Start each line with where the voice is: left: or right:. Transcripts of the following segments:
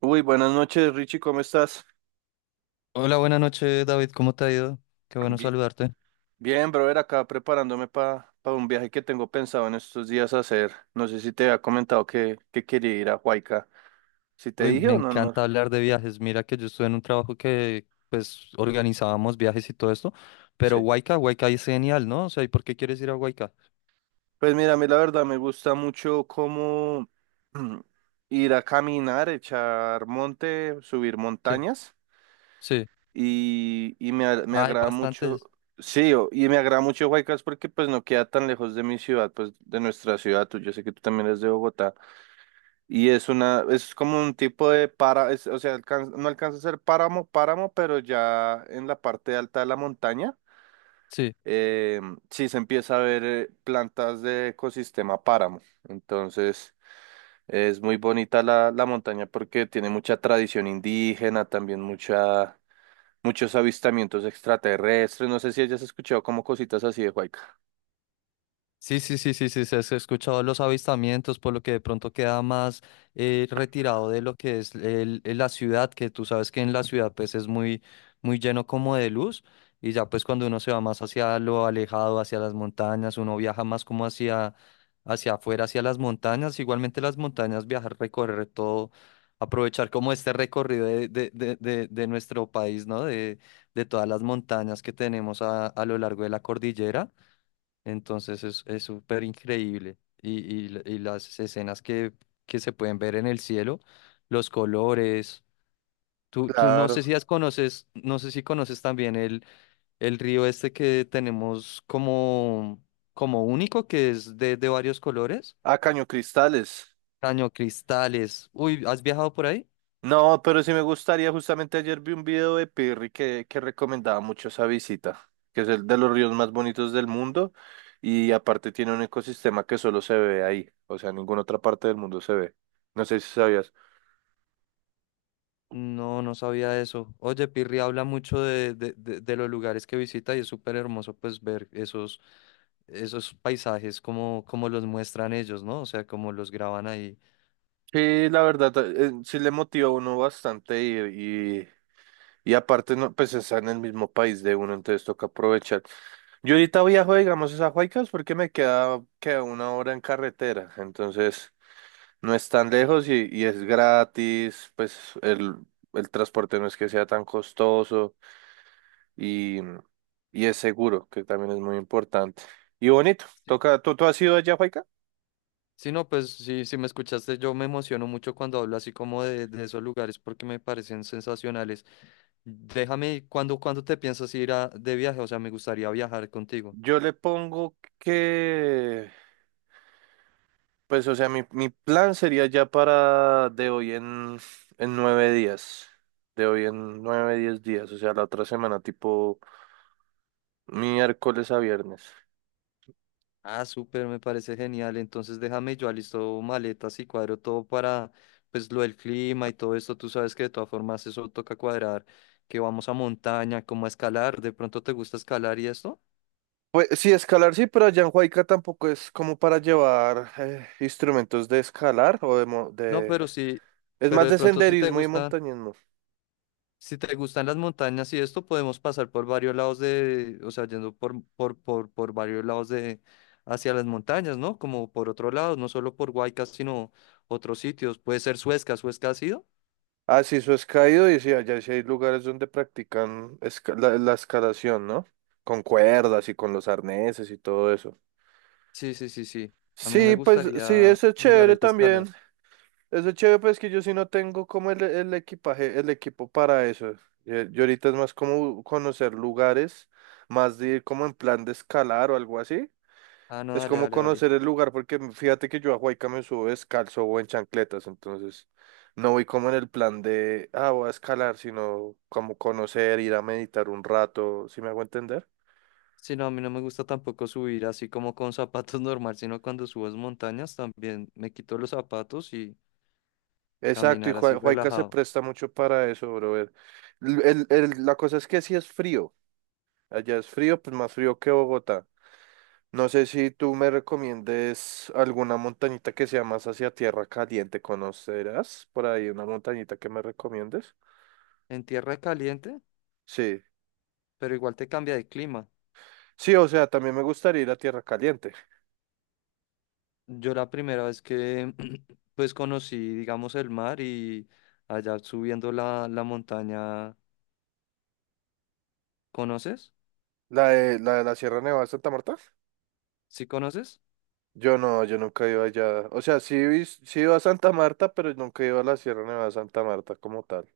right: Uy, buenas noches, Richie, ¿cómo estás?
left: Hola, buenas noches, David. ¿Cómo te ha ido? Qué bueno
right: Bi-
left: saludarte.
right: Bien, brother, acá preparándome para un viaje que tengo pensado en estos días hacer. No sé si te había comentado que quería ir a Huayca. ¿Si te
left: Uy,
right: dije
left: me
right: o no? No,
left: encanta hablar de viajes. Mira que yo estuve en un trabajo pues, organizábamos viajes y todo esto. Pero
right: sí.
left: Huayca, Huayca es genial, ¿no? O sea, ¿y por qué quieres ir a Huayca?
right: Pues mira, a mí la verdad me gusta mucho como mm, ir a caminar, echar monte, subir
left: Sí,
right: montañas
left: sí.
right: y me
left: Hay
right: agrada mucho,
left: bastantes.
right: y me agrada mucho Huaycas porque pues no queda tan lejos de mi ciudad, pues de nuestra ciudad. Tú, yo sé que tú también eres de Bogotá. Y es una, es como un tipo de para, o sea, alcan no alcanza a ser páramo, páramo, pero ya en la parte alta de la montaña,
left: Sí.
right: eh, sí se empieza a ver plantas de ecosistema páramo. Entonces, es muy bonita la montaña porque tiene mucha tradición indígena, también mucha, muchos avistamientos extraterrestres. No sé si hayas escuchado como cositas así de Huayca.
left: Sí, sí, sí, sí, sí, se ha escuchado los avistamientos, por lo que de pronto queda más retirado de lo que es el la ciudad, que tú sabes que en la ciudad pues es muy, muy lleno como de luz, y ya pues cuando uno se va más hacia lo alejado, hacia las montañas, uno viaja más como hacia, hacia afuera, hacia las montañas, igualmente las montañas, viajar, recorrer todo, aprovechar como este recorrido de nuestro país, ¿no? De todas las montañas que tenemos a lo largo de la cordillera. Entonces es súper increíble. Y, y las escenas que se pueden ver en el cielo, los colores. Tú no
right: Claro.
left: sé si has conoces, no sé si conoces también el río este que tenemos como, como único, que es de varios colores.
right: Ah, Caño Cristales.
left: Cañocristales. Uy, ¿has viajado por ahí?
right: No, pero sí me gustaría, justamente ayer vi un video de Pirri que recomendaba mucho esa visita, que es el de los ríos más bonitos del mundo y aparte tiene un ecosistema que solo se ve ahí, o sea, en ninguna otra parte del mundo se ve. No sé si sabías.
left: No, no sabía eso. Oye, Pirri habla mucho de los lugares que visita y es súper hermoso pues ver esos, esos paisajes como, como los muestran ellos, ¿no? O sea, como los graban ahí.
right: Sí, la verdad, sí le motiva a uno bastante ir y aparte, no, pues está en el mismo país de uno, entonces toca aprovechar. Yo ahorita viajo, digamos, es a Huaycas porque queda una hora en carretera, entonces... No es tan lejos y es gratis, el transporte no es que sea tan costoso y, y es seguro, que también es muy importante. Y bonito,
left: Sí,
right: toca, ¿tú has ido allá, Juaica?
left: sí, no, pues sí, si me escuchaste, yo me emociono mucho cuando hablo así como de esos lugares porque me parecen sensacionales. Déjame, ¿ cuando te piensas ir a, de viaje? O sea, me gustaría viajar contigo.
right: Yo le pongo que, pues o sea, mi plan sería ya para de hoy en 9 días, de hoy en 9, 10 días, o sea, la otra semana, tipo miércoles a viernes.
left: Ah, súper, me parece genial. Entonces déjame, yo alisto maletas y cuadro todo para, pues, lo del clima y todo esto. Tú sabes que de todas formas eso toca cuadrar, que vamos a montaña, como a escalar. ¿De pronto te gusta escalar y esto?
right: Pues sí, escalar sí, pero allá en Huayca tampoco es como para llevar instrumentos de escalar o de, mo-
left: No,
right: de...
left: pero sí,
right: Es
left: pero
right: más
left: de
right: de
left: pronto si te
right: senderismo y
left: gustan,
right: montañismo.
left: si te gustan las montañas y esto, podemos pasar por varios lados de, o sea, yendo por varios lados de, hacia las montañas, ¿no? Como por otro lado, no solo por Huaycas, sino otros sitios. Puede ser Suezca, ¿Suezca ha sido?
right: Ah, sí, eso es caído y sí, allá sí hay lugares donde practican la escalación, ¿no? Con cuerdas y con los arneses y todo eso.
left: Sí, sí, sí, sí. A mí me
right: Sí, pues sí,
left: gustaría
right: eso es chévere
left: lugares de escala.
right: también. Eso es chévere, pues que yo sí no tengo como el equipaje, el equipo para eso. Yo ahorita es más como conocer lugares, más de ir como en plan de escalar o algo así.
left: Ah, no,
right: Es
left: dale,
right: como
left: dale, dale.
right: conocer el lugar, porque fíjate que yo a Huayca me subo descalzo o en chancletas, entonces no voy como en el plan de, ah, voy a escalar, sino como conocer, ir a meditar un rato, ¿sí me hago entender?
left: Sí, no, a mí no me gusta tampoco subir así como con zapatos normal, sino cuando subes montañas también me quito los zapatos y
right: Exacto, y
left: caminar así
right: Huayca se
left: relajado.
right: presta mucho para eso, brother. La cosa es que si es frío, allá es frío, pues más frío que Bogotá. No sé si tú me recomiendes alguna montañita que sea más hacia tierra caliente, ¿conocerás por ahí una montañita que me recomiendes?
left: En tierra caliente,
right: Sí.
left: pero igual te cambia de clima.
right: Sí, o sea, también me gustaría ir a Tierra Caliente.
left: Yo la primera vez que pues conocí, digamos, el mar y allá subiendo la montaña, ¿conoces?
right: La de la, de la Sierra Nevada de Santa Marta.
left: ¿Sí conoces?
right: Yo no, yo nunca he ido allá. O sea, sí, sí he ido a Santa Marta, pero nunca he ido a la Sierra Nevada de Santa Marta como tal.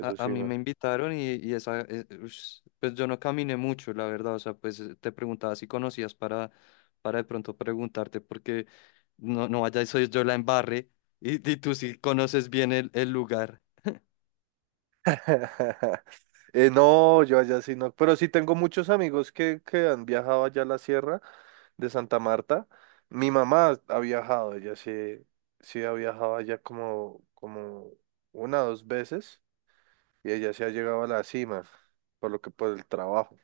left: A
right: sí,
left: mí me
right: no.
left: invitaron y esa, ush, pues yo no caminé mucho, la verdad, o sea, pues te preguntaba si conocías para de pronto preguntarte, porque no, no vaya, y soy yo la embarre y tú sí conoces bien el lugar.
right: No, yo allá sí no. Pero sí tengo muchos amigos que han viajado allá a la Sierra de Santa Marta. Mi mamá ha viajado, ella sí, sí ha viajado allá como, como una o dos veces y ella sí ha llegado a la cima, por lo que por el trabajo.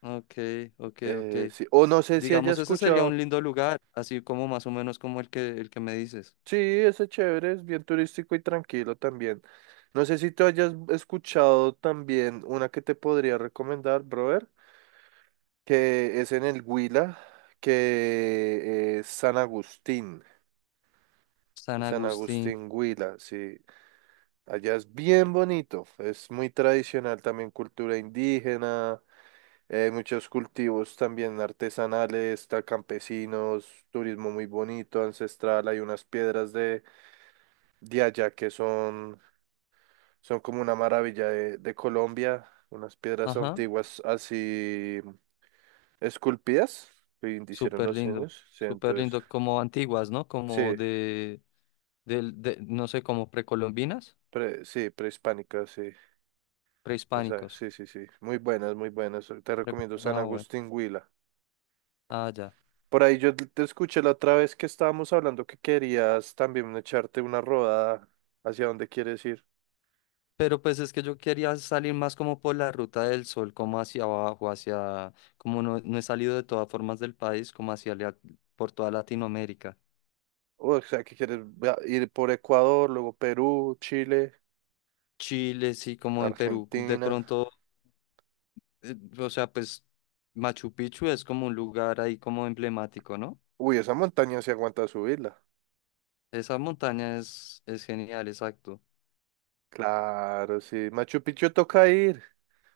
left: Ok, ok, ok.
right: Sí. O no sé si haya
left: Digamos, ese sería
right: escuchado.
left: un lindo lugar, así como más o menos como el que me dices.
right: Sí, ese chévere, es bien turístico y tranquilo también. No sé si tú hayas escuchado también una que te podría recomendar, brother, que es en el Huila, que es San Agustín.
left: San
right: San
left: Agustín.
right: Agustín Huila, sí. Allá es bien bonito, es muy tradicional también cultura indígena, muchos cultivos también artesanales, está campesinos, turismo muy bonito, ancestral, hay unas piedras de allá, que son, son como una maravilla de Colombia, unas piedras
left: Ajá,
right: antiguas así esculpidas, que hicieron
left: súper
right: los
left: lindo,
right: años, sí,
left: súper
right: entonces,
left: lindo, como antiguas, ¿no? Como
right: sí,
left: de, del de, no sé, como precolombinas,
right: sí, prehispánicas, sí, esa,
left: prehispánicos.
right: sí, sí, sí, muy buenas, te
left: Pre-
right: recomiendo San
left: ah, bueno,
right: Agustín Huila.
left: ah, ya.
right: Por ahí yo te escuché la otra vez que estábamos hablando que querías también echarte una rodada hacia dónde quieres ir.
left: Pero pues es que yo quería salir más como por la ruta del sol, como hacia abajo, hacia, como no, no he salido de todas formas del país, como hacia por toda Latinoamérica.
right: O sea, que quieres ir por Ecuador, luego Perú, Chile,
left: Chile, sí, como en Perú, de
right: Argentina.
left: pronto o sea, pues Machu Picchu es como un lugar ahí como emblemático, ¿no?
right: Uy, esa montaña se aguanta subirla.
left: Esa montaña es genial, exacto.
right: Claro, sí. Machu Picchu toca ir.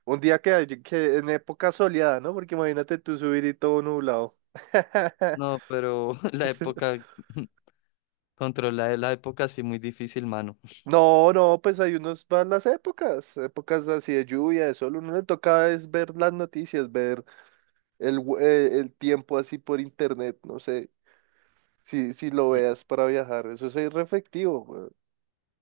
right: Un día que en época soleada, ¿no? Porque imagínate tú subir y todo nublado.
left: No, pero la época, controlar la época sí muy difícil, mano.
right: No, no, pues hay unos van las épocas, épocas así de lluvia, de sol, uno le toca es ver las noticias, ver el tiempo así por internet, no sé, si lo
left: Eh,
right: veas para viajar, eso es re efectivo.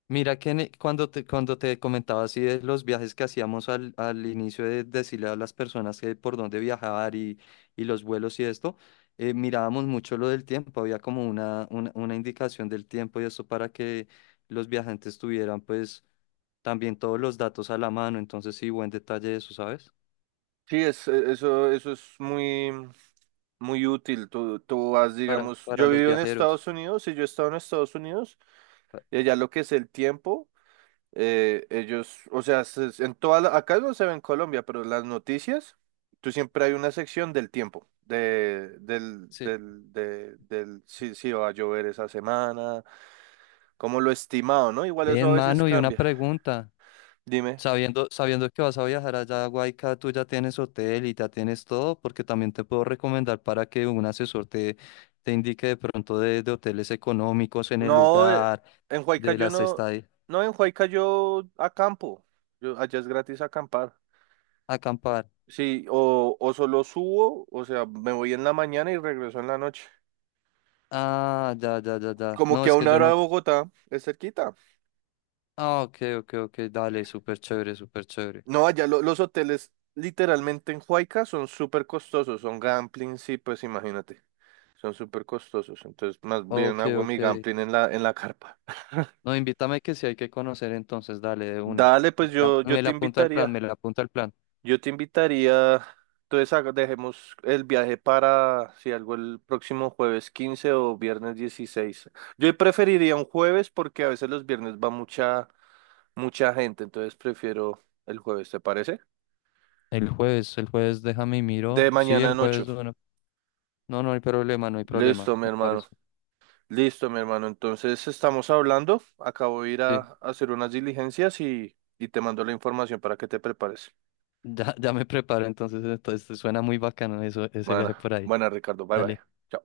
left: Mira que en cuando te comentaba así de los viajes que hacíamos al, al inicio de decirle a las personas que por dónde viajar y los vuelos y esto, mirábamos mucho lo del tiempo, había como una indicación del tiempo y esto para que los viajantes tuvieran pues también todos los datos a la mano, entonces sí, buen detalle eso, ¿sabes?
right: Sí, eso es muy, muy útil. Tú vas, digamos,
left: Para
right: yo
left: los
right: vivo en
left: viajeros.
right: Estados Unidos y yo he estado en Estados Unidos
left: Pa-
right: y allá lo que es el tiempo, ellos, o sea, en toda acá no se ve en Colombia, pero en las noticias, tú siempre hay una sección del tiempo, de, del,
left: sí.
right: del, de- del, si va a llover esa semana, como lo estimado, ¿no? Igual eso
left: Bien,
right: a veces
left: mano, y una
right: cambia.
left: pregunta.
right: Dime.
left: Sabiendo, sabiendo que vas a viajar allá a Guayca, tú ya tienes hotel y ya tienes todo, porque también te puedo recomendar para que un asesor te, te indique de pronto de hoteles económicos en el
right: No,
left: lugar,
right: en
left: de
right: Huaycayo
left: las
right: no,
left: estadías,
right: no, en Huaycayo acampo. Yo, allá es gratis acampar.
left: acampar.
right: Sí, o solo subo, o sea, me voy en la mañana y regreso en la noche.
left: Ah, ya, ya, ya, ya.
right: Como
left: No,
right: que a
left: es que
right: una
left: yo
right: hora de
left: no.
right: Bogotá es cerquita.
left: Ah, ok, ok, ok, dale, súper chévere, súper chévere.
right: No, allá los hoteles literalmente en Huayca son súper costosos, son gambling, sí, pues imagínate, son súper costosos. Entonces, más bien
left: Ok,
right: hago mi
left: ok.
right: gambling en la carpa.
left: No, invítame que si hay que conocer entonces, dale de una.
right: Dale, pues yo
left: Me
right: te
left: la apunta el plan,
right: invitaría.
left: me la apunta el plan.
right: Yo te invitaría, entonces dejemos el viaje para, si algo, el próximo jueves 15 o viernes 16. Yo preferiría un jueves porque a veces los viernes va mucha, mucha gente, entonces prefiero el jueves, ¿te parece?
left: El jueves déjame y miro.
right: De
left: Sí,
right: mañana
left: el
right: en 8.
left: jueves, bueno. No, no hay problema, no hay problema,
right: Listo, mi
left: me
right: hermano.
left: parece.
right: Listo, mi hermano. Entonces estamos hablando. Acabo de ir
left: Sí,
right: a hacer unas diligencias y te mando la información para que te prepares.
left: ya, ya me preparo entonces, entonces suena muy bacano eso, ese viaje
right: Buena,
left: por ahí.
right: buena, Ricardo. Bye, bye.
left: Dale.
right: Chao.